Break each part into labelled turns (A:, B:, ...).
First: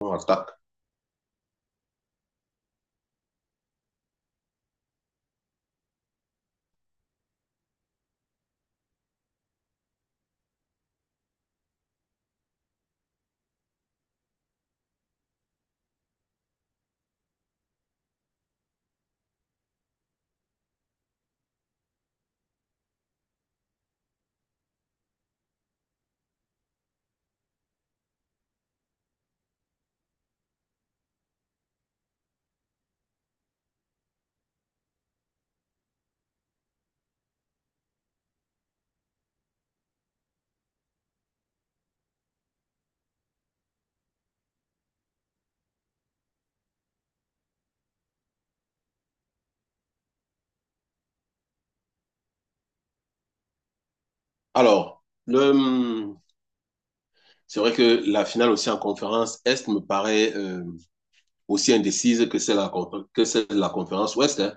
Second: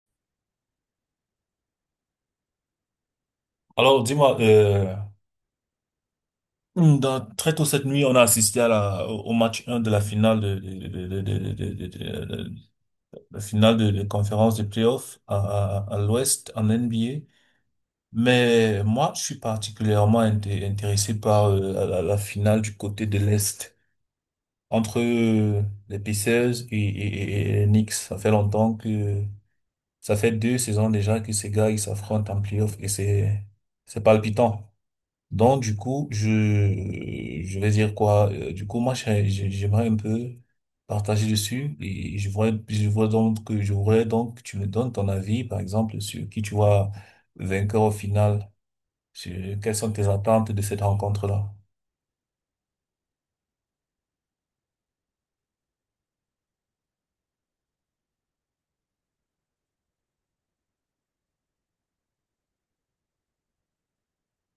A: On attaque.
B: Alors, dis-moi, très tôt cette nuit, on a assisté au match un de la finale de- la finale de conférence de playoff à l'Ouest en NBA. Mais moi, je suis intéressé par la finale du côté de l'Est entre les Pacers et les Knicks. Ça fait deux saisons déjà que ces gars ils s'affrontent en playoff et c'est palpitant. Donc, du coup, je vais dire quoi? Du coup, moi, j'aimerais un peu partager dessus et je vois donc que je voudrais donc que tu me donnes ton avis, par exemple, sur qui tu vois vainqueur au final, sur quelles sont tes attentes de cette rencontre-là.
A: Alors, c'est vrai que la finale aussi en conférence Est me paraît aussi indécise que celle, que celle de la conférence Ouest, hein.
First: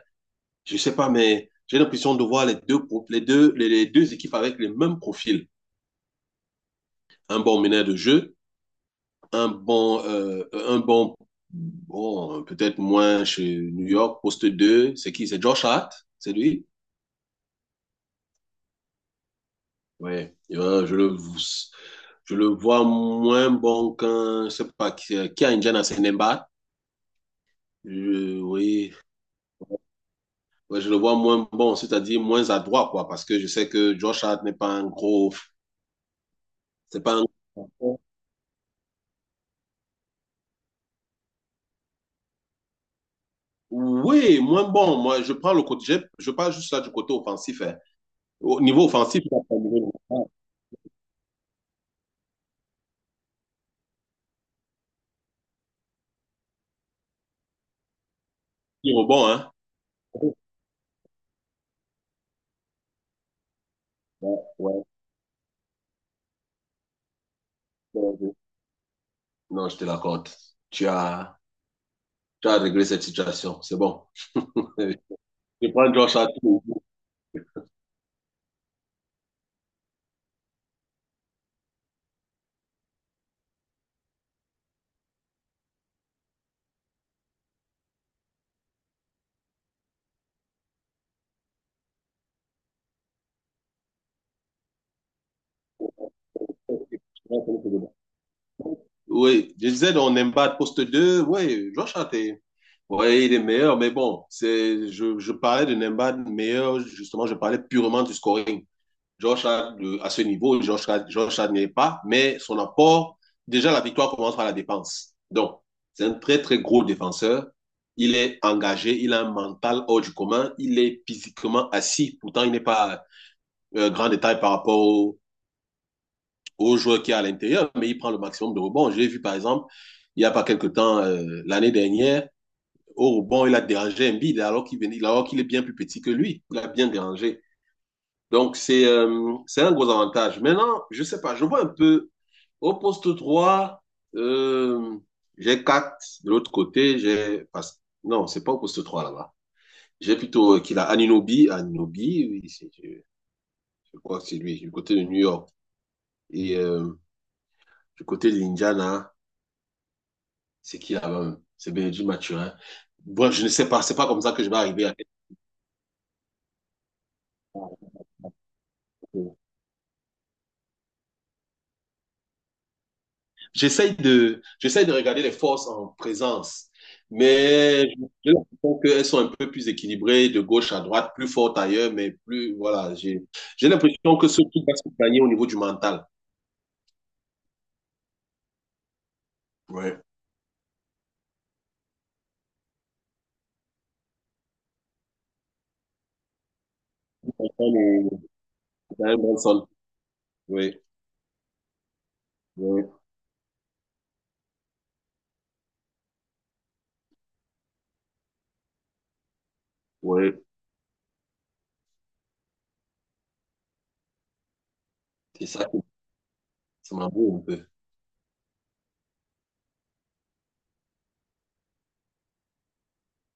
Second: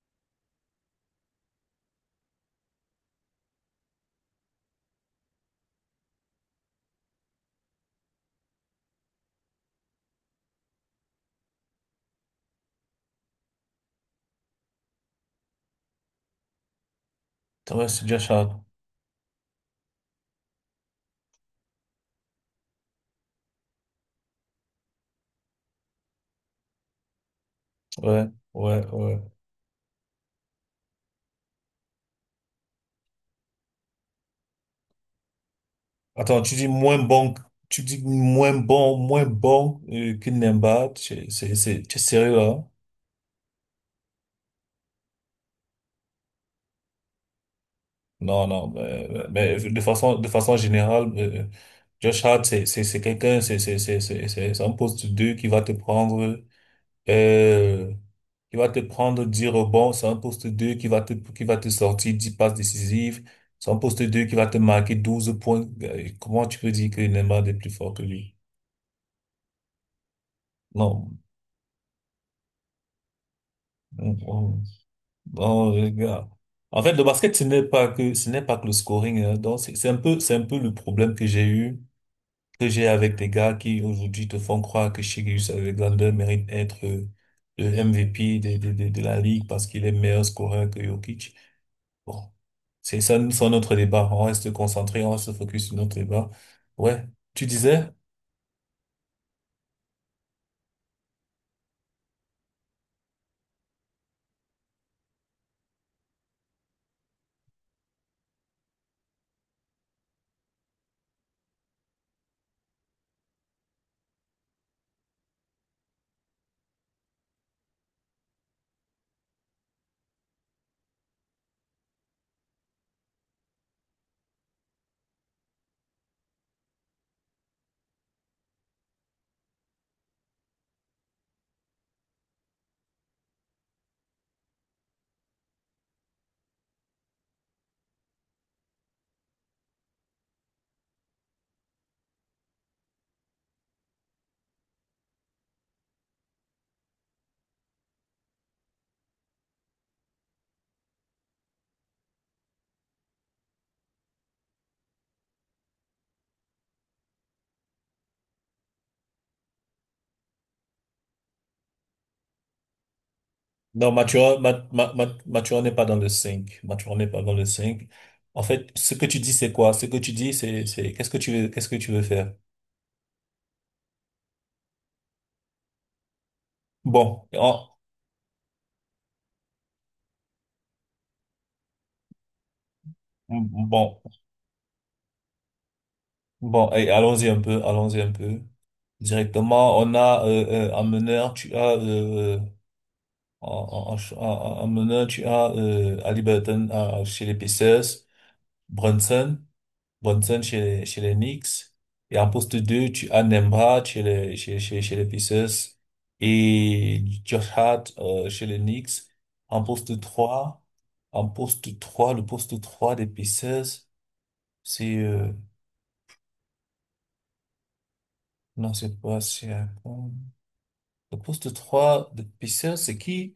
A: Je ne sais pas, mais j'ai l'impression de voir les deux équipes avec les mêmes profils. Un bon meneur de jeu, un bon, euh, un bon, bon peut-être moins chez New York, poste 2. C'est qui? C'est Josh Hart? C'est lui?
B: Ça va, c'est déjà ça.
A: Ouais. Je le vois moins bon qu'un, je ne sais pas, qui a Indiana Senemba.
B: Ouais, ouais,
A: Oui,
B: ouais.
A: ouais, je le vois moins bon, c'est-à-dire moins adroit, quoi, parce que je sais que Josh Hart n'est pas un gros,
B: Attends,
A: c'est pas un...
B: tu dis moins bon, moins bon que Nemba, tu es sérieux là?
A: Oui, moins bon. Moi, je prends le côté, je parle juste là du côté offensif, hein.
B: Non,
A: Au
B: non,
A: niveau
B: mais,
A: offensif, il a pas de niveau. Ah,
B: de façon générale, Josh Hart, c'est quelqu'un, c'est un poste 2 qui va te prendre, euh, qui va te
A: il est
B: prendre
A: bon,
B: 10
A: hein.
B: rebonds, c'est un
A: Ouais,
B: poste 2 qui va te sortir 10 passes décisives, c'est un poste deux qui va te
A: ouais,
B: marquer 12 points. Comment tu peux dire que Neymar est plus fort que
A: ouais, ouais.
B: lui?
A: Non, je te l'accorde. Tu
B: Non,
A: as, tu as réglé cette situation. C'est bon.
B: on- on-
A: Euh, Je
B: non,
A: prends Josh
B: regarde.
A: Hart.
B: En fait, le basket, ce n'est pas que le scoring, hein. Donc, c'est un peu le problème que j'ai avec des gars qui aujourd'hui te font croire que Sharius Alexander mérite d'être le MVP de la ligue parce qu'il est meilleur scoreur que Jokic. Bon, c'est ça, c'est notre débat. On reste concentré, on reste focus sur notre débat. Ouais, tu disais?
A: Oui, je disais, on Embiid poste deux. Oui, Josh Hart est- Oui, il est meilleur, mais bon, je parlais de Nembad meilleur, justement, je parlais purement du scoring. George Hart, à ce niveau, George Hart n'y est pas, mais son apport, déjà la victoire commence par la défense. Donc, c'est un très, très gros défenseur. Il est engagé, il a un mental hors du commun, il est physiquement assis. Pourtant, il n'est pas grand détail par rapport au joueur qui est à l'intérieur, mais il prend le maximum de rebonds. J'ai vu, par exemple, il n'y a pas quelque temps, l'année dernière, au rebond, il a dérangé Embiid alors qu'il venait, alors qu'il est bien plus petit que lui. Il a bien dérangé. Donc, c'est un gros avantage. Maintenant, je sais pas, je vois un peu au poste 3, euh, j'ai 4 de l'autre côté. J'ai pas- Non, c'est pas au poste 3 là-bas. J'ai plutôt qu'il a Anunobi. Anunobi, oui, je crois que c'est lui, du côté de New York. Et du côté de l'Indiana, c'est qui là-bas? Même c'est Benedict Mathurin. Bref, je ne sais pas,
B: Non,
A: c'est pas comme ça
B: Mathurin,
A: que je vais
B: Ma-
A: arriver
B: Ma-
A: à.
B: Ma- Mathurin n'est pas dans le 5. Mathurin n'est pas dans le cinq. En fait, ce que tu dis, c'est quoi? Ce que tu dis, qu'est-ce que tu veux, qu'est-ce que tu veux faire?
A: J'essaye de regarder les forces en présence,
B: Bon, en-
A: mais je pense qu'elles sont un peu plus équilibrées de gauche à droite, plus fortes ailleurs, mais plus, voilà, j'ai
B: bon,
A: l'impression que ce qui va se gagner au niveau du mental.
B: Bon, et allons-y un peu. Directement, on
A: Ouais.
B: a en meneur, tu as en, en, en ch- en- en meneur, tu as Ali Burton chez les Pacers,
A: Oui,
B: Brunson, Brunson chez
A: oui,
B: les Knicks, et en poste 2, tu as Nembha chez les Pacers et Josh Hart chez les Knicks. En poste
A: oui.
B: trois, en poste 3, le poste 3 des Pacers, c'est
A: C'est ça qui ça m'embrouille un peu.
B: non, c'est pas c'est euh, le poste 3 de pisseur, c'est qui?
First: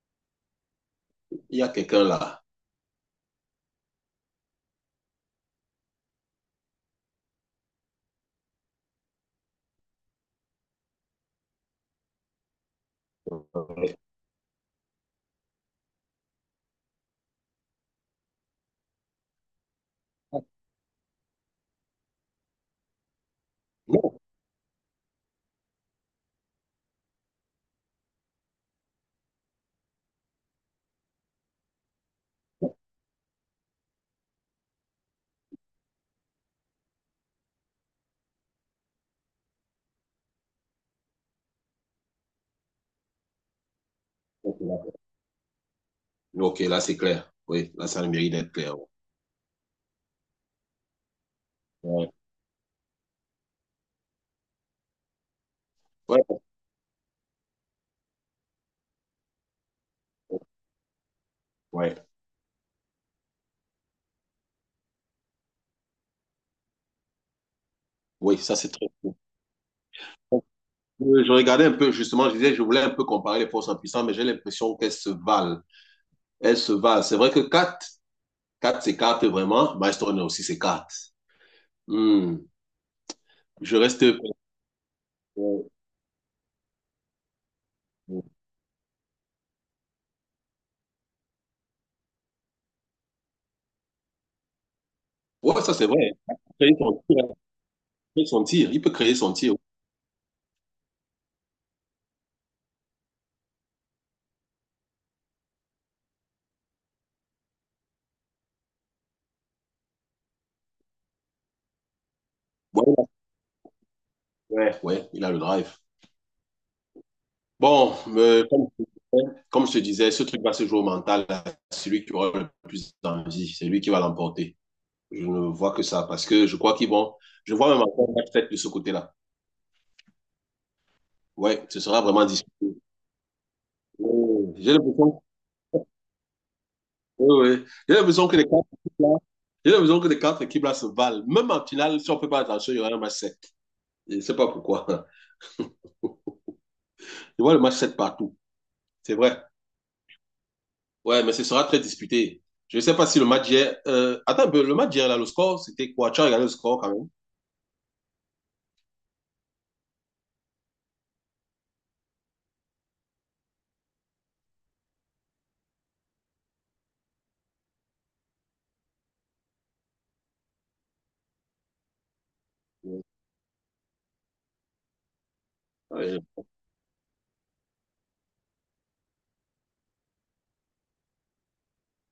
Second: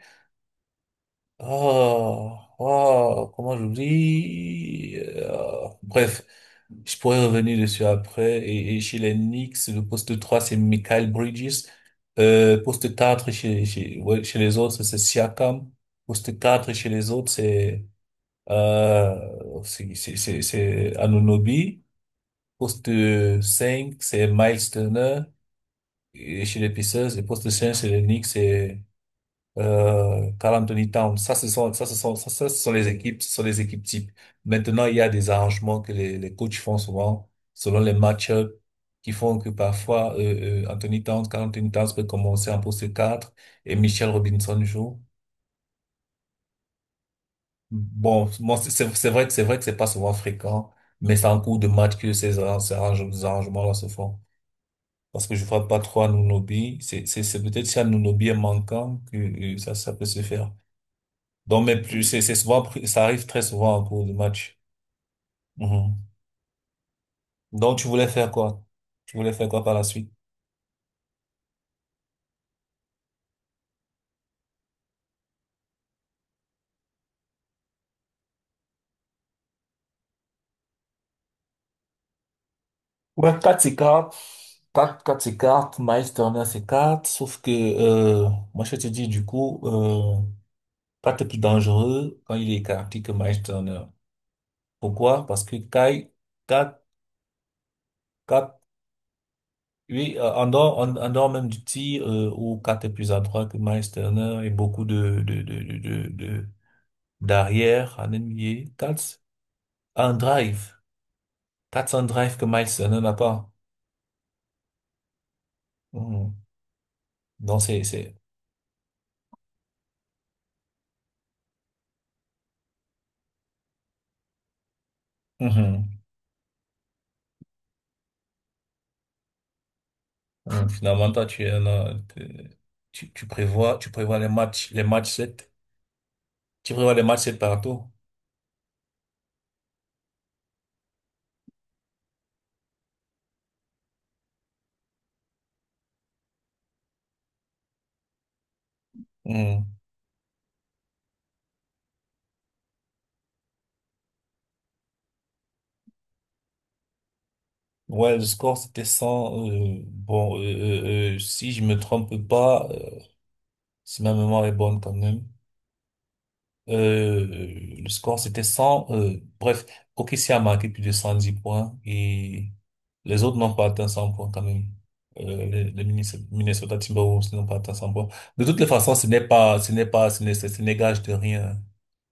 A: Il y a quelqu'un
B: Oh,
A: là.
B: oh, comment j'oublie? Bref, je pourrais revenir dessus après. Et chez les Knicks, le poste trois, c'est Michael Bridges. Poste quatre
A: Ouais.
B: ouais, chez les autres, c'est Siakam. Poste 4 chez les autres, c'est Anunoby. Poste cinq,
A: Non.
B: c'est Miles Turner. Et chez les Pacers, et poste 5 c'est les Knicks, c'est Carl Anthony Towns. Ça, ce sont, ça, ce sont, ça, ce sont les équipes, ce sont les équipes types. Maintenant, il y a des arrangements que les coachs font souvent selon les match-ups qui font que parfois, Carl Anthony Towns peut commencer en poste 4 et Michel Robinson joue.
A: OK, là c'est clair. Oui, là ça a le
B: Bon,
A: mérite d'être
B: moi,
A: clair.
B: c'est vrai que c'est pas souvent fréquent, mais c'est en cours de match
A: Ouais.
B: que ces arrangements-là se font. Parce que je ne frappe pas trop à
A: Ouais.
B: Nunobi. C'est peut-être si Anunoby est manquant que ça peut se faire. Donc, mais
A: Ouais.
B: plus, c'est souvent, ça arrive très souvent en cours de match. Mhm. Donc, tu voulais faire
A: Oui, ça
B: quoi?
A: c'est très cool.
B: Tu voulais faire quoi par la suite?
A: Je regardais un peu, justement, je disais, je voulais un peu comparer les forces en puissance, mais j'ai l'impression qu'elles se valent. Elles se valent. C'est vrai que quatre 4 s'écarte vraiment. Maestro aussi s'écarte. Hmm.
B: Ouais, 4,
A: Je reste.
B: s'écarte, Quatre 4
A: Ouais,
B: s'écarte, Miles Turner s'écarte, sauf que moi je te dis du coup, Kat est plus dangereux quand il est écarté que Miles Turner. Pourquoi? Parce que
A: ça c'est vrai. Il peut
B: Kat,
A: créer son
B: Kat,
A: tir. Il peut créer son tir. Il peut créer son tir.
B: oui en dehors, en dehors même du tir où Kat est plus adroit que Miles Turner et beaucoup d'arrière en NBA, Kat un drive. That's un drive que Miles n'en
A: Ouais,
B: a pas.
A: ouais, ouais, il a le drive.
B: Mhm. Donc,
A: Bon, comme je te disais, ce truc va se jouer au mental, à celui qui aura le plus d'envie, c'est lui qui va l'emporter. Je ne vois que
B: mhm.
A: ça parce que je crois qu'ils vont. Je vois même encore un match tête de ce côté-là.
B: Mhm. Finalement, toi, tu es
A: Ouais, ce
B: là,
A: sera vraiment
B: t'es-
A: disputé.
B: tu prévois,
A: Ouais, j'ai
B: les matchs
A: l'impression.
B: sept. Tu prévois les matchs 7
A: Ouais, ouais.
B: partout.
A: J'ai l'impression que les quatre équipes là, j'ai l'impression que les quatre équipes là se valent. Même en finale, si on ne fait pas attention, il y aura un match 7. Je ne sais pas pourquoi. Je vois le match 7 partout. C'est vrai.
B: Mhm.
A: Ouais, mais ce sera très disputé. Je ne sais pas si le match d'hier... attends un peu, le match d'hier, là, le score, c'était quoi? Tu as regardé le score quand même?
B: Ouais, le score, c'était 100 bon, si je me trompe pas, si ma mémoire est bonne quand même. Euh, le score, c'était 100 bref, OKC a marqué plus de 110 points et les autres n'ont pas atteint 100 points quand même. Les
A: Ouais.
B: Minnesota Timberwolves n'ont pas atteint 100 points. De toutes les façons, ce n'est gage de rien.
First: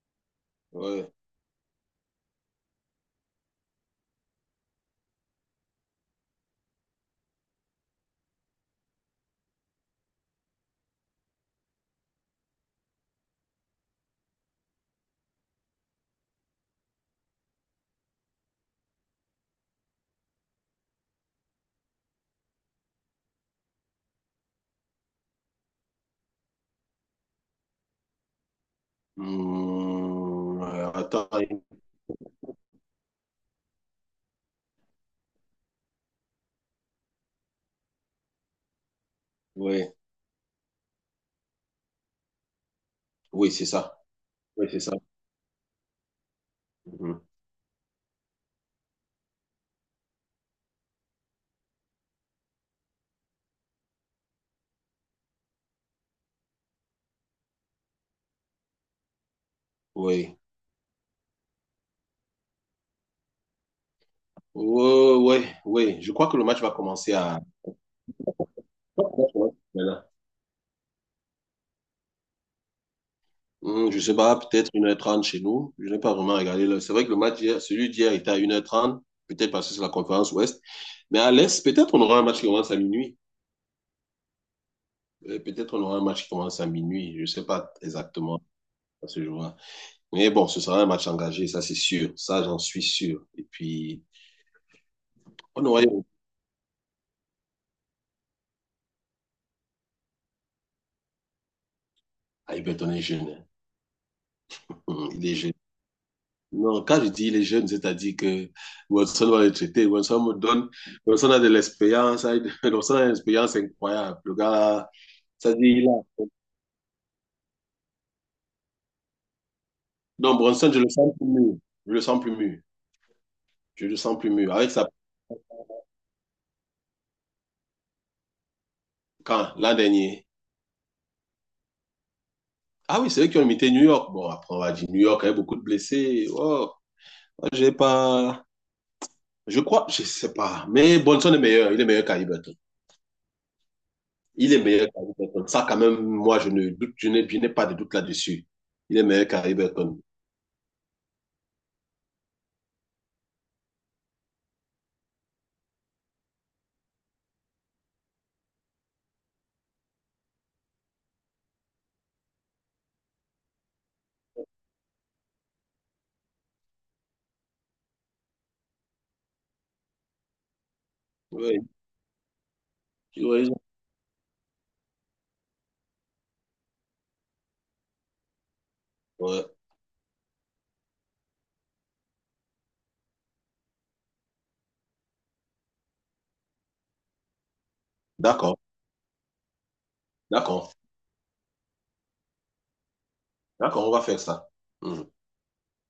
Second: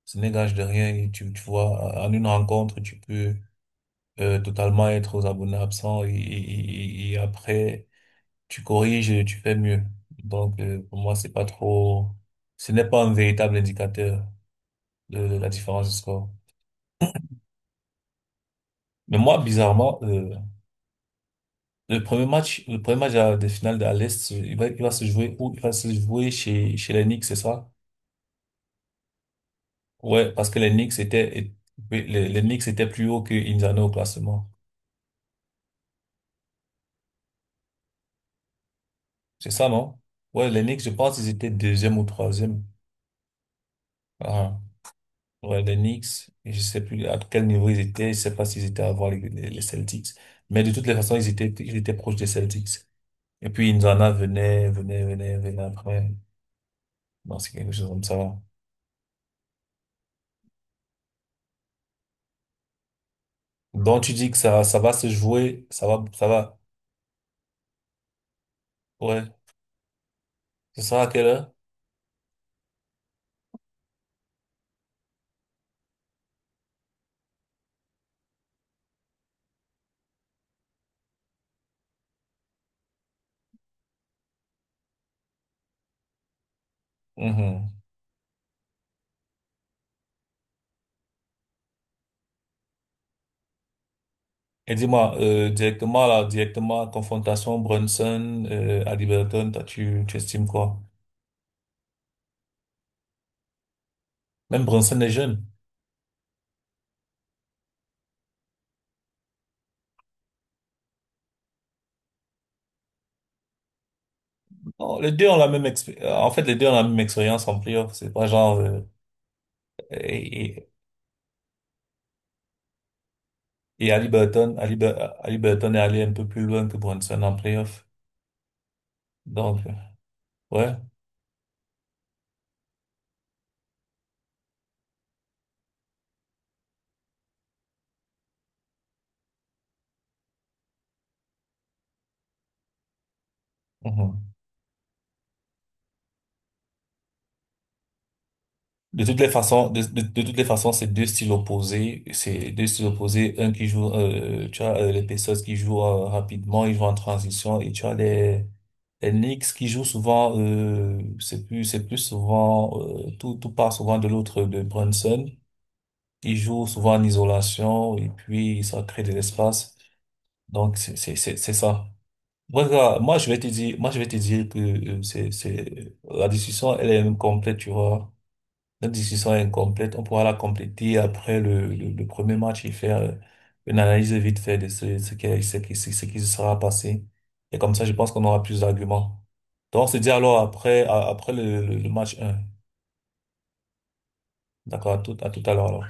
B: Ce n'est gage de rien. Et
A: Ouais.
B: tu vois, en une rencontre, tu peux totalement être aux abonnés absents et après, tu corriges et tu fais mieux. Donc, pour moi, c'est pas trop, ce n'est pas un véritable indicateur la différence de score. Mais moi, bizarrement, le premier match des finales de l'Est, il va se jouer où? Il va se jouer chez les Knicks, c'est ça? Ouais, parce que les Knicks
A: Attends.
B: étaient, et- Oui, les Knicks étaient plus haut que Indiana au classement. C'est ça,
A: Ouais.
B: non? Ouais, les Knicks, je pense qu'ils étaient deuxième ou troisième.
A: Oui, c'est ça.
B: Ah,
A: Oui, c'est ça.
B: ouais, les Knicks, et je sais plus à
A: Mhm.
B: quel niveau ils étaient, je sais pas s'ils étaient avant les Celtics. Mais de toutes les façons, ils étaient proches des Celtics. Et puis, Indiana venait après. Non, c'est quelque chose comme ça.
A: Oui.
B: Donc, tu dis que ça
A: Oui,
B: va se
A: oui,
B: jouer,
A: oui. Je
B: ça
A: crois que le
B: va,
A: match va commencer à. Ouais,
B: ouais.
A: ouais, ouais. Voilà.
B: Ce sera à quelle heure?
A: Je sais pas, peut-être 1h30 chez nous. Je n'ai pas vraiment regardé. C'est vrai que le match hier, celui d'hier était à 1h30, peut-être parce que c'est la conférence Ouest. Mais à l'Est, peut-être on aura un match qui commence à minuit. Peut-être on aura un match qui commence à minuit. Je ne sais
B: Mhm.
A: pas exactement à ce jour-là. Mais bon, ce sera un match engagé, ça c'est sûr. Ça, j'en suis sûr. Et puis,
B: Et dis-moi,
A: on aura...
B: directement, confrontation Brunson, à Liberton, toi, tu estimes quoi?
A: Ah, Everton est jeune, hein.
B: Même Brunson est
A: Il est
B: jeune.
A: jeune. Non, quand je dis il est jeune, c'est-à-dire que Watson va le traiter. Watson me donne... Watson a de l'expérience. Hein. Watson a une expérience incroyable. Le gars...
B: Non, les deux ont la
A: C'est-à-dire,
B: même expé- en fait, les deux ont la même expérience en playoff. C'est pas genre,
A: Non,
B: et, et,
A: Bronson, je le sens plus mûr. Je le sens plus mûr. Je
B: et
A: le
B: Ali
A: sens plus mûr.
B: Burton,
A: Avec sa...
B: Ali Burton est allé un peu plus loin que Brunson en playoff.
A: Quand?
B: Donc,
A: L'an dernier.
B: ouais.
A: Ah oui, c'est eux qui ont imité New York. Bon, après, on va dire New York avait beaucoup de blessés. Oh, j'ai pas... Je crois, je sais pas. Mais Bronson est meilleur. Il est meilleur qu'Haliburton.
B: Mhm.
A: Il est meilleur qu'Haliburton. Ça, quand même, moi, je ne doute, je n'ai pas de doute là-dessus. Il est
B: De toutes
A: meilleur
B: les façons,
A: qu'Haliburton.
B: de toutes les façons, c'est deux styles opposés. C'est deux styles opposés. Un qui joue, tu as les Pacers qui jouent rapidement, ils jouent en transition, et tu as les Knicks qui jouent souvent c'est plus souvent tout part souvent de l'autre de Brunson. Ils jouent souvent en isolation et puis ça crée de l'espace. Donc c'est
A: Oui,
B: ça. Moi, regarde,
A: tu as raison.
B: moi je vais te dire que c'est la discussion elle est même complète, tu vois. Notre discussion est
A: Ouais.
B: incomplète. On pourra la compléter après le premier match et faire une analyse vite fait de ce qui se sera passé. Et comme ça, je pense qu'on aura
A: D'accord,
B: plus d'arguments. Donc, on se dit alors
A: d'accord,
B: après, après le le match un.
A: d'accord, on va faire ça.
B: D'accord,
A: Hmm.
B: à tout à l'heure alors.